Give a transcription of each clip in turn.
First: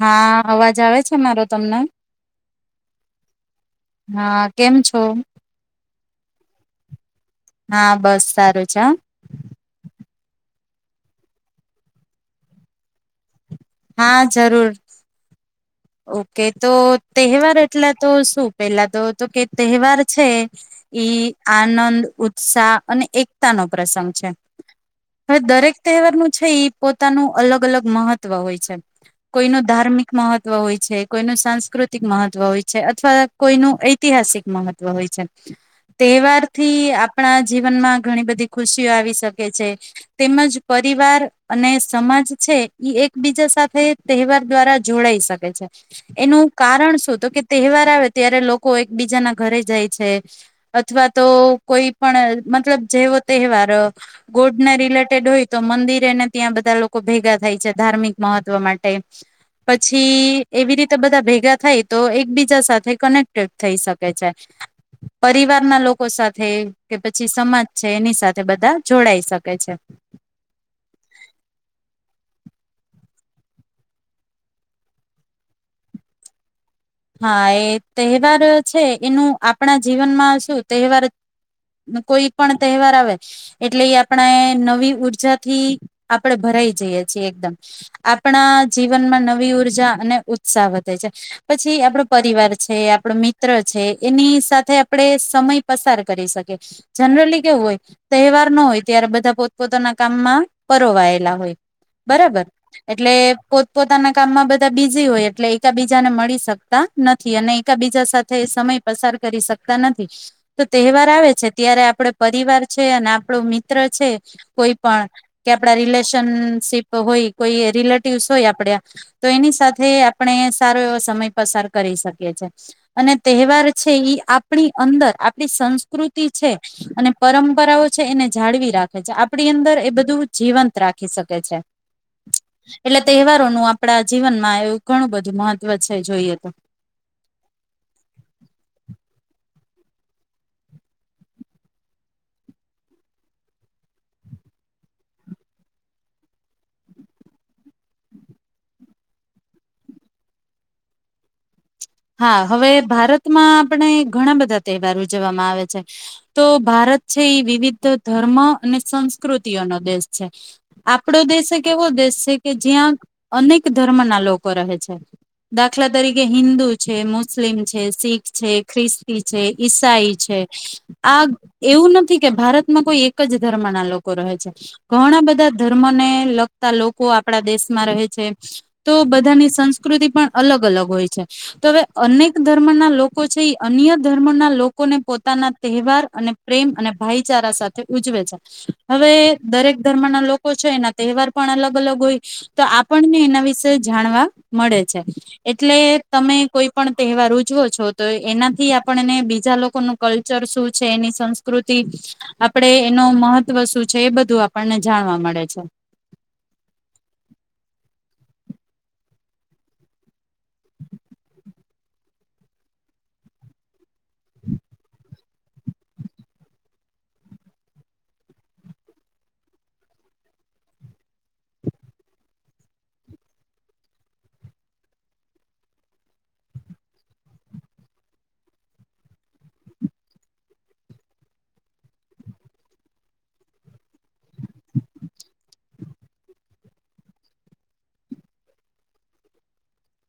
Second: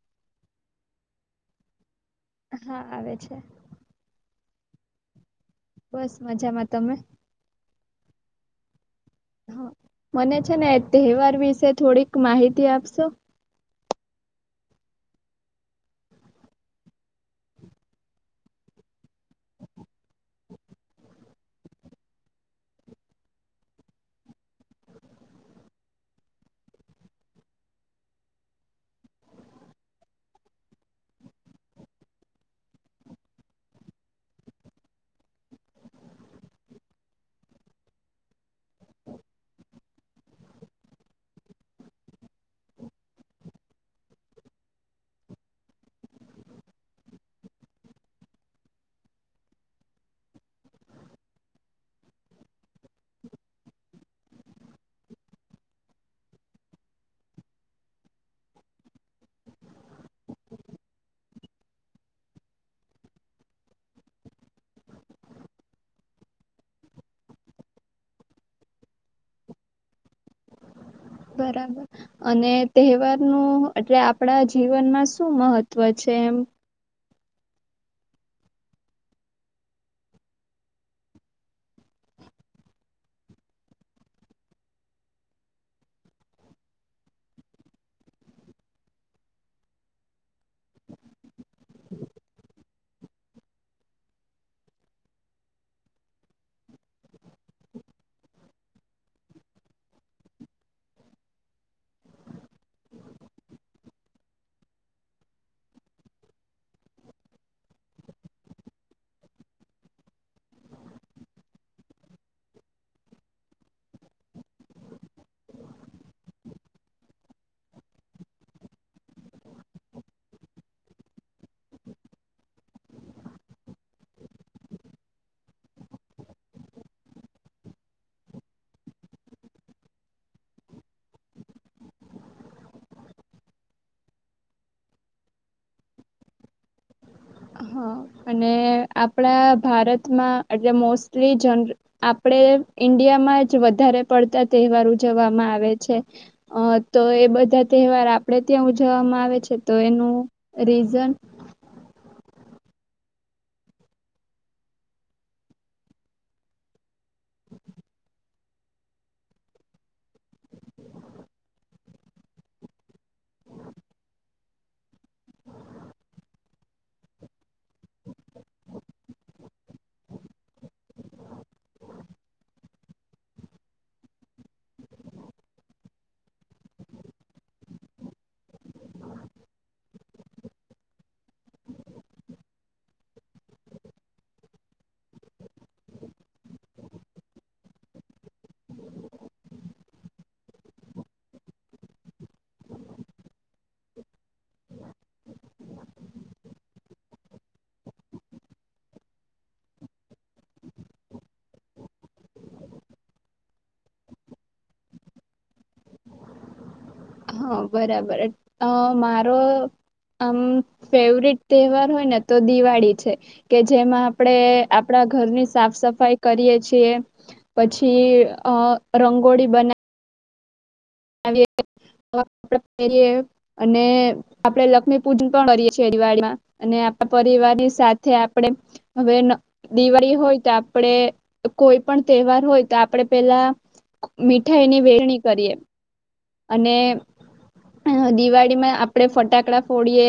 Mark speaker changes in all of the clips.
Speaker 1: હા, અવાજ આવે છે મારો તમને
Speaker 2: હા આવે છે.
Speaker 1: હા કેમ છો?
Speaker 2: બસ મજામાં તમે.
Speaker 1: હા બસ સારું છે હ.
Speaker 2: મને છે ને એ તહેવાર વિશે થોડીક માહિતી આપશો
Speaker 1: હા જરૂર. ઓકે તો તહેવાર એટલા તો શું પેલા તો તો કે તહેવાર છે ઈ આનંદ ઉત્સાહ અને એકતા નો પ્રસંગ છે હવે દરેક તહેવારનું છે પોતાનું અલગ અલગ મહત્વ હોય છે કોઈનું ધાર્મિક મહત્વ હોય છે કોઈનું સાંસ્કૃતિક મહત્વ હોય છે અથવા કોઈનું ઐતિહાસિક મહત્વ હોય છે તહેવાર થી આપણા જીવનમાં ઘણી બધી ખુશીઓ આવી શકે છે તેમજ પરિવાર અને સમાજ છે એકબીજા સાથે તહેવાર દ્વારા જોડાઈ શકે. એનું કાર શું કે તહેવાર આવે ત્યારે લોકો એકબીજા ના ઘરે જાય છે અથવા તો કોઈ પણ મતલબ જેવો તહેવાર ગોડને રિલેટેડ હોય તો મંદિરેને ત્યાં બધા લોકો ભેગા થાય છે ધાર્મિક મહત્વ માટે પછી એવી રીતે બધા ભેગા થાય તો એકબીજા સાથે કનેક્ટેડ થઈ શકે છે પરિવારના લોકો સાથે કે પછી સમાજ છે એની સાથે બધા જોડાઈ શકે છે.
Speaker 2: બરાબર અને તહેવારનું એટલે આપણા જીવનમાં શું મહત્વ છે એમ.
Speaker 1: હા એ તહેવાર છે એનું આપણા જીવનમાં શું તહેવાર કોઈ પણ તહેવાર આવે એટલે એ આપણા નવી ઉઊર્જાથી આપણે ભરાઈ જઈએ છીએ એકદમ આપણા જીવનમાં નવી ઉઊર્જા અને ઉત્સાહ વધે છે. પછી આપણો પરિવાર છે આપણો મિત્ર છે એની સાથે આપડ સમય પસાર કરી શકીએ જનરલી કેવું હોય તહેવાર ન હોય ત્યારે બધા પોતપોતાના કામમાં પરોવાયેલા હોય બરાબર એટલે પોતપોતાના કામમાં બધા બીજી હોય એટલે એકા બીજાને મળી શકતા નથી અને એકબીજા સાથે સમય પસાર કરી શકતા નથી તો તહેવાર આવે છે ત્યારે આપડ પરિવાર છે અને આપણો મિત્ર છે કોઈ પણ કે આપડા રિલેશનશીપ હોય કોઈ રિલેટિવસ હોય આપડ તો એની સાથે આપણે સારો એવો સમય પસાર કરી શકીએ છે અને તહેવાર છે એ આપણી અંદર આપણી સંસ્કૃતિ છે અને પરંપરાઓ છે એને જાળવી રાખે છે આપણી અંદર એ બધું જીવંત રાખી શકે છે એટલે તહેવારોનું આપણા જીવનમાં એવુ ઘણું બધું મહત્વ છે. જોઈએ તો
Speaker 2: હા અને આપણા ભારતમાં એટલે મોસ્ટલી જન આપણે ઈન્ડિયામાં જ વધારે પડતા તહેવાર ઉજવવામાં આવે છે તો એ બધા તહેવાર આપણેે ત્યાં ઉજવવામાં આવે છે તો એનું રીઝન
Speaker 1: હા હવે ભારતમાં આપણે ઘણા બધા તહેવાર ઉજવવામાં આવે છે તો ભારત છે એ વિવિધ ધર્મ અને સંસ્કૃતિઓનો દેશ છે આપણો દેશ એક એવો દેશ છે કે જ્યાં અનેક ધર્મના લોકો રહે છે દાખલા તરીકે હિન્દુ છે મુસ્લિમ છે શીખ છે ખ્રિસ્તી છે ઈસાઈ છે આ એવું નથી કે ભારતમાં કોઈ એક જ ધર્મ ના લોકો રહે છે ઘણા બધા ધર્મને લગતા લોકો આપડા દેશમાં રહે છે તો બધાની સંસ્કૃતિ પણ અલગ અલગ હોય છે. તો હવે અનેક ધર્મ ના લોકો છે એ અન્ય ધર્મના લોકોને પોતાના તહેવાર અને પ્રેમ અને ભાઈચારા સાથે ઉજવે છે હવે દરેક ધર્મના લોકો છે એના તહેવાર પણ અલગ અલગ હોય તો આપણને એના વિશે જાણવા મળે છે એટલે તમે કોઈ પણ તહેવાર ઉજવો છો તો એનાથી આપણને બીજા લોકોનું કલ્ચર શું છે એની સંસ્કૃતિ આપણે એનું મહત્વ શું છે એ બધું આપણને જાણવા મળે છે.
Speaker 2: હા, બરાબર. અ મારો આમ ફેવરિટ તહેવાર હોય ને, તો દિવાળી છે કે જેમાં આપણે આપણા ઘરની સાફ- સફાઈ કરીએ છીએ, પછી અ રંગોળી બનાવી. એ, અને આપણે લક્ષ્મી પૂજન પણ કરીએ, છેરવાડીમાં અને આપણા પરિવારની સાથે આપણે, હવે દિવાળી હોય તો આપણેે કોઈ પણ તહેવાર હોય, તો આપણેે પેલા મીઠાઈની વેરણી કરીએ. અને દિવાળીમાં આપડે ફટાકડા ફોડીએ,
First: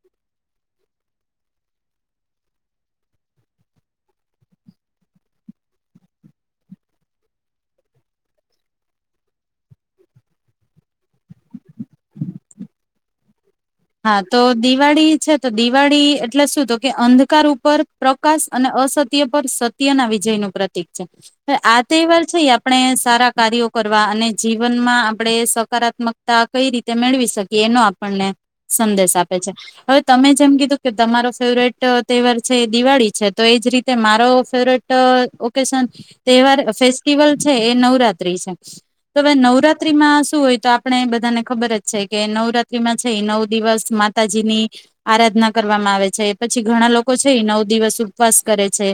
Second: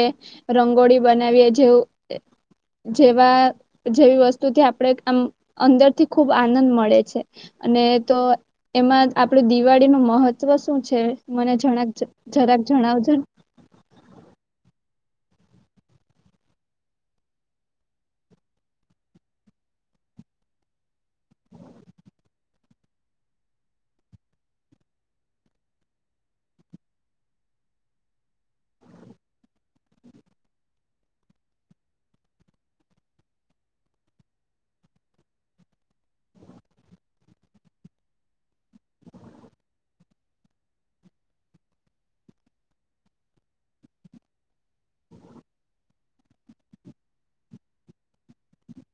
Speaker 2: રંગોળી બનાવીએ. જેવું જેવા જેવી વસ્તુથી આપણે આમ અંદરથી ખૂબ આનંદ મળે છે, અને તો એમાં આપડે દિવાળીનું મહત્વ મહત્વ શું છે? મને જરાક-જરાક જણાવજોન.
Speaker 1: હા, તો દિવાળી છે તો દિવાળી એટલે શું? તો કે અંધકાર ઉપર પ્રકાશ અને અસત્ય પર સત્ય ના વિજય નું પ્રતિક છે, ને આ તહેવાર છે, ઈ આપણે સારા કાર્યો કરવા અને જીવનમાં આપણે સકારાત્મકતા કઈ રીતે મેળવી શકીએ, એનો આપણને સંદેશ આપે છે. હવે તમે જેમ કીધું કે તમારો ફેવરેટ તહેવાર છે, એ દિવાળી છે, તો એ જ રીતે મારો ફેવરેટ ઓકેશન તહેવાર ફેસ્ટિવલ છે, એ નવરાત્રી છે. તો હવે નવરાત્રીમાં શું હોય? તો આપણે બધાને ખબર જ છે કે નવરાત્રીમાં છે એ નવ દિવસ માતાજી ની આરાધના કરવામાં આવે છે. પછી ઘણા લોકો છે એ ઈ નવ દિવસ ઉપવાસ કરે છે,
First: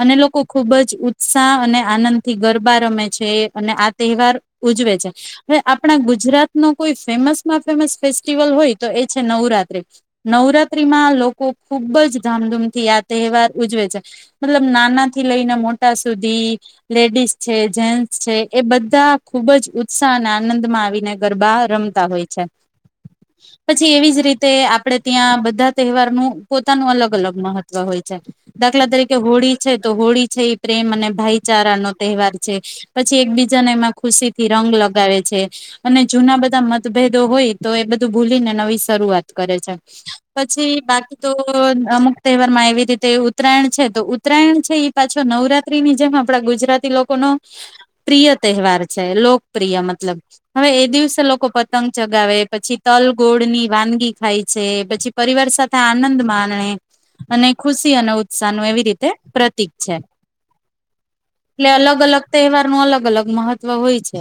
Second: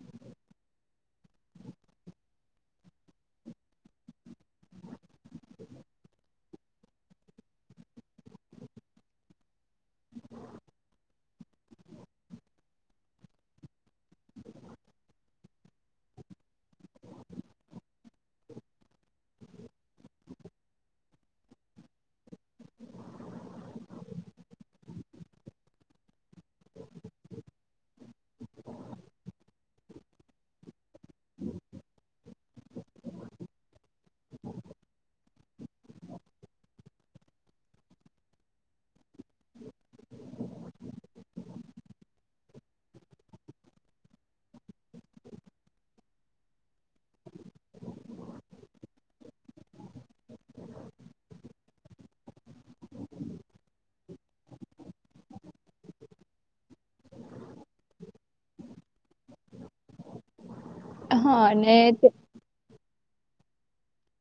Speaker 1: અને લોકો ખુબ જ ઉત્સાહ અને આનંદ થી ગરબા રમે છે, અને આ તહેવાર ઉજવે છે. હવે આપણા ગુજરાત નું કોઈ ફેમસમાં ફેમસ ફેસ ફેસ્ટિવલ હોય, તો એ છે નવરાત્રી. નવરાત્રીમાં લોકો ખૂબ જ ધામધૂમ થી આ તહેવાર ઉજવે છે. મતલબ, નાના થી લઈને મોટા સુધી, લેડીઝ છે, જેન્ટસ છે, એ બધા ખુબ જ ઉત્સાહ અને આનંદમાં આવીને ગરબા રમતા હોય છે. પછી એવી જ રીતે, આપડે ત્યાં બધા તહેવારનું પોતાનું અલગ- અલગ મહત્વ હોય છે. દાખલા તરીકે, હોળી છે, તો હોળી છે ઈ પ્રેમ અને ભાઈચારા નો તહેવાર છે, પછી એકબીજાને એમાં ખુશીથી રંગ લગાવે છે, અને જૂના બધા મતભેદો હોય તો એ બધું ભૂલીને નવી શરૂઆત કરે છે. પછી બાકી તો અમુક તહેવારમાં એવી રીતે ઉત્તરાયણ છે, તો ઉત્તરાયણ છે, ઈ પાછો નવરાત્રીની જેમ આપડા ગુજરાતી લોકોનો પ્રિય તહેવાર છે, લોકપ્રિય મતલબ. હવે એ દિવસે લોકો પતંગ ચગાવે પછી તલ ગોળની વાનગી ખાય છે, પછી પરિવાર સાથે આનંદ માણે અને ખુશી અને ઉત્સાહ નો એવી રીતે પ્રતીક છે.
Speaker 2: હા
Speaker 1: લે
Speaker 2: અને
Speaker 1: અલગ-અલગ તેહવારનું અલગ અલગ મહત્વ હોય છે.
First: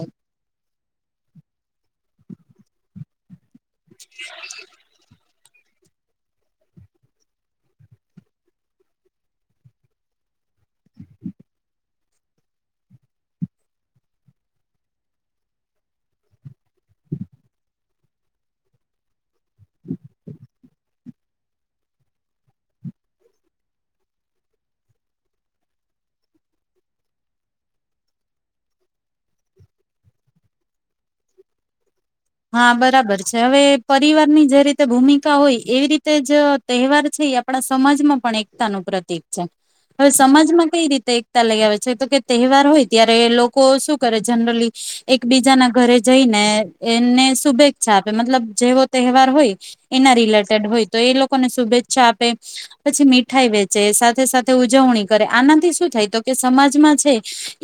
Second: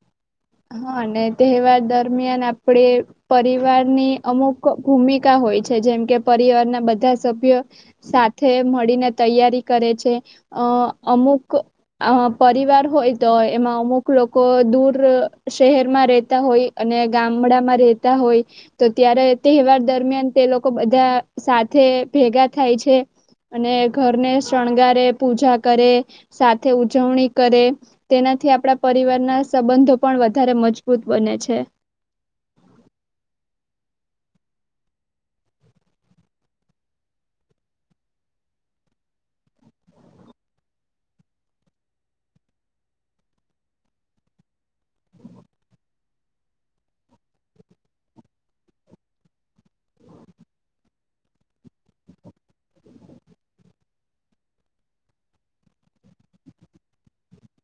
Speaker 2: હા, અને તહેવાર દરમિયાન આપડે પરિવ વારની અમુક ભૂમિ કા હોય છે, જેમ કે પરિવારના બધા સભ્યો સાથે મળીને તૈયારી કરે છે. અહ અમુક અહ પરિવાર હોય તો એમાં અમુક લોકો દૂર શહેરમાં રહેતા હોય અને ગામડામાં રહેતા હોય તો ત્યારે તહેવાર દરમિયાન તે લોકો બધા સાથે ભેગા થાય છે. અને ઘરને શણગારે, પૂજા કરે સાથે ઉજવણી કરે, તેનાથી આપણા પરિવારના સંબંધો પણ વધારે મજબૂત બને છે.
Speaker 1: હા, બરાબર છે. હવે પરિવારની જે રીતે ભૂમિકા હોય એવી રીતે જ તહેવાર છે, ઈ આપણા સમાજમાં પણ એકતાનું પ્રતિક છે. હવે સમાજમાં કઈ રીતે એકતા લઈ આવે છે? તો કે તહેવાર હોય ત્યારે એ લોકો શું કરે જનરલી એકબીજાના ઘરે જઈને એમને શુભેચ્છા આપે, મતલબ જેવો તહેવાર હોય એના રિલેટેડ હોય, તો એ લોકોને શુભેચ્છા આપે. પછી મીઠાઈ વેચે, સાથે-સાથે ઉજવણી કરે. આનાથી શું થાય? તો કે સમાજમાં છે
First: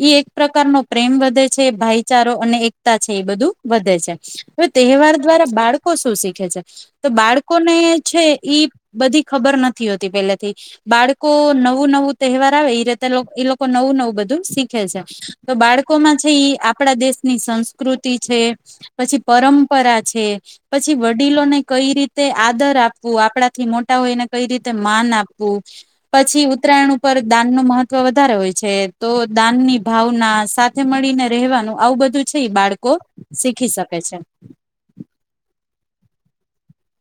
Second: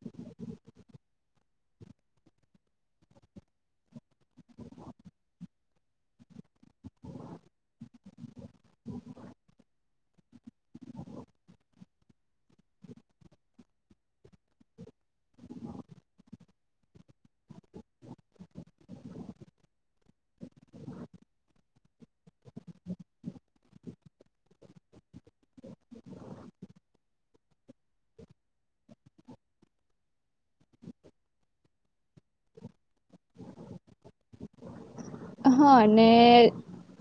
Speaker 1: ઈ એક પ્રકારનો પ્રેમ વધે છે, ભાઈચારો અને એકતા છે, ઈ બધું વધે છ છે. હવે તહેવાર દ્વારા બાળકો શું શીખે છે? તો બાળકોને છે ઈ બધી ખબર નથી હોતી પહેલેથી, બાળકો નવું-નવું તહેવાર આવે એ રીતે લોક ઈ લોકો નવું-નવું બધું શીખે છે. તો બાળકોમાં છે ઈ આપડા દેશની સંસ્કૃતિ છે પછી પરંપરા છે. પછી વડીલોને કઈ રીતે આદર આપવું. આપણાથી મોટા હોયને કઈ રીતે માન આપવું. પછી ઉત્તરાયણ ઉપર દાનનું મહત્વ વધારે હોય છે. તો દાનની ભાવના સાથે મળીને રહેવાનું આવું બધું છે ઈ બાળકો શીખી શક પે છે.
Speaker 2: હા, ને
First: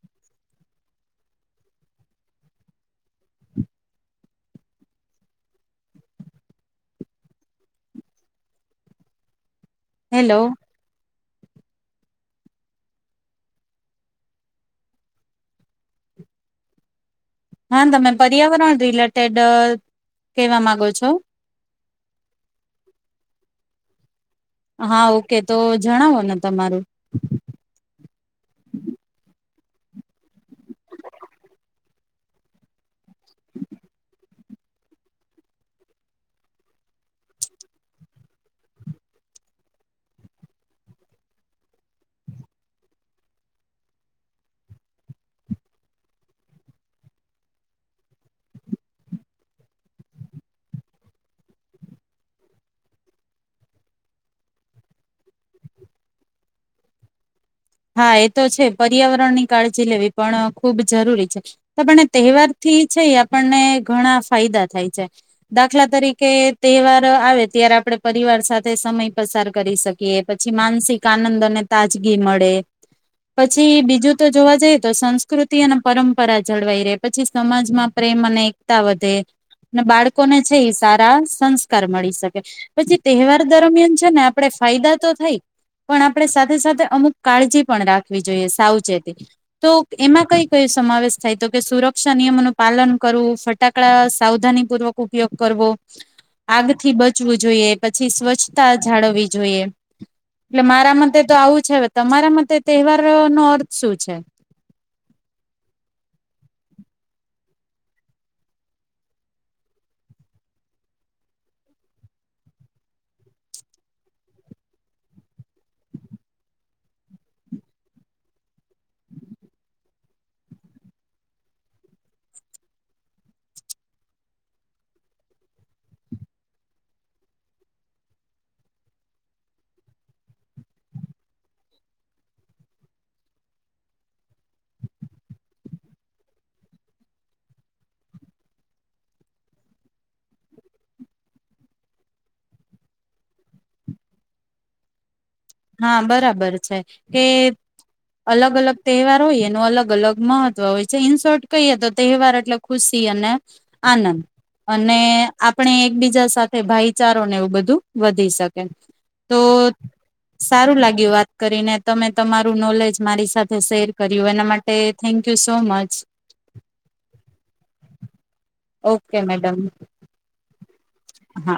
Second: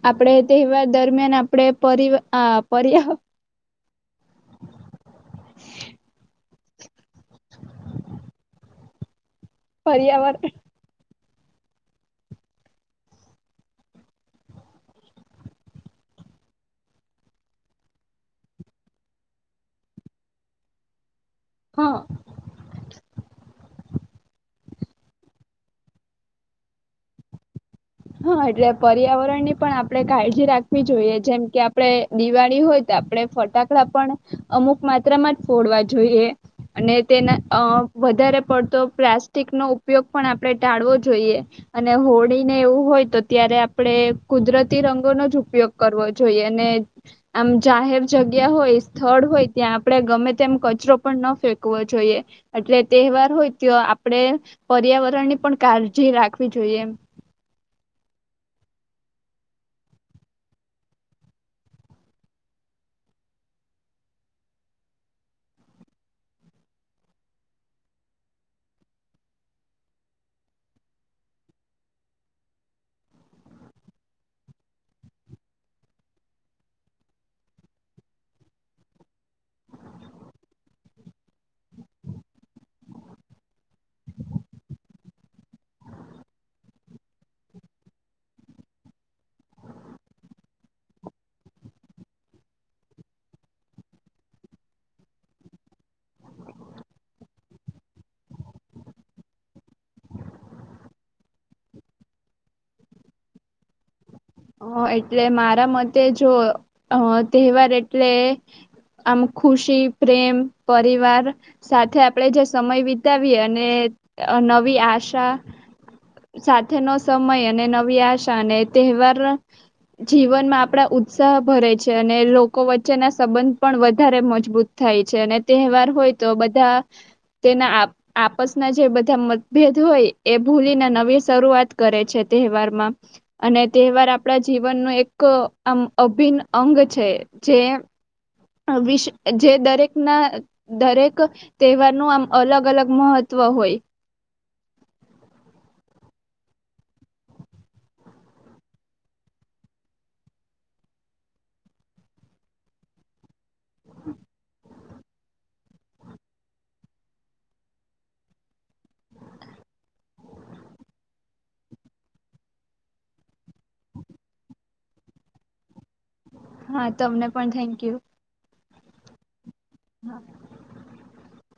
Speaker 2: આપડે તેહવાર દરમિયાન આપડે પરિવ આ પર્યાવ આહ [unintelligible]
Speaker 1: હેલો
Speaker 2: પર્યાવર એહ
Speaker 1: હા, તમે પર્યાવરણ રિલેટેડ કેવા માંગો છો?
Speaker 2: હા.
Speaker 1: હા, ઓકે તો જણાવો ને તમારું?
Speaker 2: હા એટલે પર્યાવરણની પણ આપણે કાળજી રાખવી જોઈએ. જેમ કે આપણે દિવાળી હોય તો આપડે ફટાકડા પણ અમુક માત્રામાં જ ફોડવા જોઈએ. અને તેના અ વધારે પડતો પ્લાસ્ટિકનો ઉપયોગ પણ આપણે ટાળવો જોઈએ. અને હોળીને એવું હોય તો ત્યારે આપણડે કુદરતી રંગોનો જ ઉપયોગ કરવો જોઈએ. અને આમ જાહેર જગ્યા હોય સ્થળ હોય ત્યાં આપડે ગમે તેમ કચરો પણ ન ફેંકવો જોઈએ. એટલે તહેવાર હોય ત્યો આપડે પર્યાવરણની પણ કાળજી રાખવી જોઈએ.
Speaker 1: હા, એ તો છે પર્યાવરણની કાળજી લેવી પણ ખૂબ જરૂરી છે. તો આપનને તહેવારથી છે ઈ આપણને ઘણા ફાયદા થાય છે. દાખલા તરીકે તહેવાર આવે ત્યારે આપડે પરિવાર સાથે સમય પસાર કરી શકીએ. પછી માનસિક આનંદ અને તાજગી મળે. પછી બીજું તો જોવા જઈએ તો સંસ્કૃતિ અને પરંપરા જળવાઈ રહેે. પછી સમાજમાં પ્રેમ અને એકતા વધે. ને બાળકોને છે ઈ એ સારા સંસ્કાર મળી શકે. પછી તહેવાર દરમિયાન છે ને આપડે ફાયદા તો થાય પણ આપડે સાથે સાથે અમુક કાળજી પણ રાખવી જોઈએ સાવચેતી, તો એમાં કઈ કઈ સમાવેશ થાય તો કે સુરક્ષા નિયમોનું પાલન કરવું, ફટાકડા સાવધાની પૂર્વક ઉપયોગ કરવો, આગથી બચવું જોઈએ. પછી સ્વચ્છતા જાળવવી જોઈએ. એટલે મારા મતે તો આવું છે બધ. તમારા મતે તહેવાર નો અર્થ શું છે?
Speaker 2: હ, એટલે મારા મતે જો અહ તહેવાર એટલે આમ ખુશી, પ્રેમ, પરિવાર સાથે આપણેે જે સમય વિતાવીએ અને અ નવી આશા સાથેનો સમય અને નવી આશા અને તહેવાર જીવનમાં આપણા ઉત્સાહ ભરે છે અને લોકો વચ્ચેના સંબંધ પણ વધારે મજબૂત થાય છે. અને તેહવાર હોય તો બધા તેના આપ આપસના જે બધા મતભેદ હોય એ ભૂલીને નવી શરૂઆત કરે છે. તેહવારમાં અને તેહવાર આપ પણ જીવનનો એક આમ અભિન્ન અંગ છે. જે અ વિસ અ જે દરેકના દરેક તેહવારનું આમ અલગ અલગ મહત્વ હોય.
Speaker 1: હા, બરાબર છે કે અલગ અલગ તેહવાર હોય એનું અલગ અલગ મહત્વ હોય છે. ઈન શોર્ટ કહીએ તો તેહવાર અટલે ખુશી અને આનંદ અને આપણે એકબીજા સાથે ભાઈચારો ને એવું બધું વધી શકે તો સારું લાગ્યું વાત કરીને તમે તમારું નોલેજ મારી સાથે શેર કર્યું એના માટે થેન્ક યુ સો મચ.
Speaker 2: હા તમને પણ થેન્ક યુ.
Speaker 1: Okay madam.
Speaker 2: હા.
Speaker 1: હા.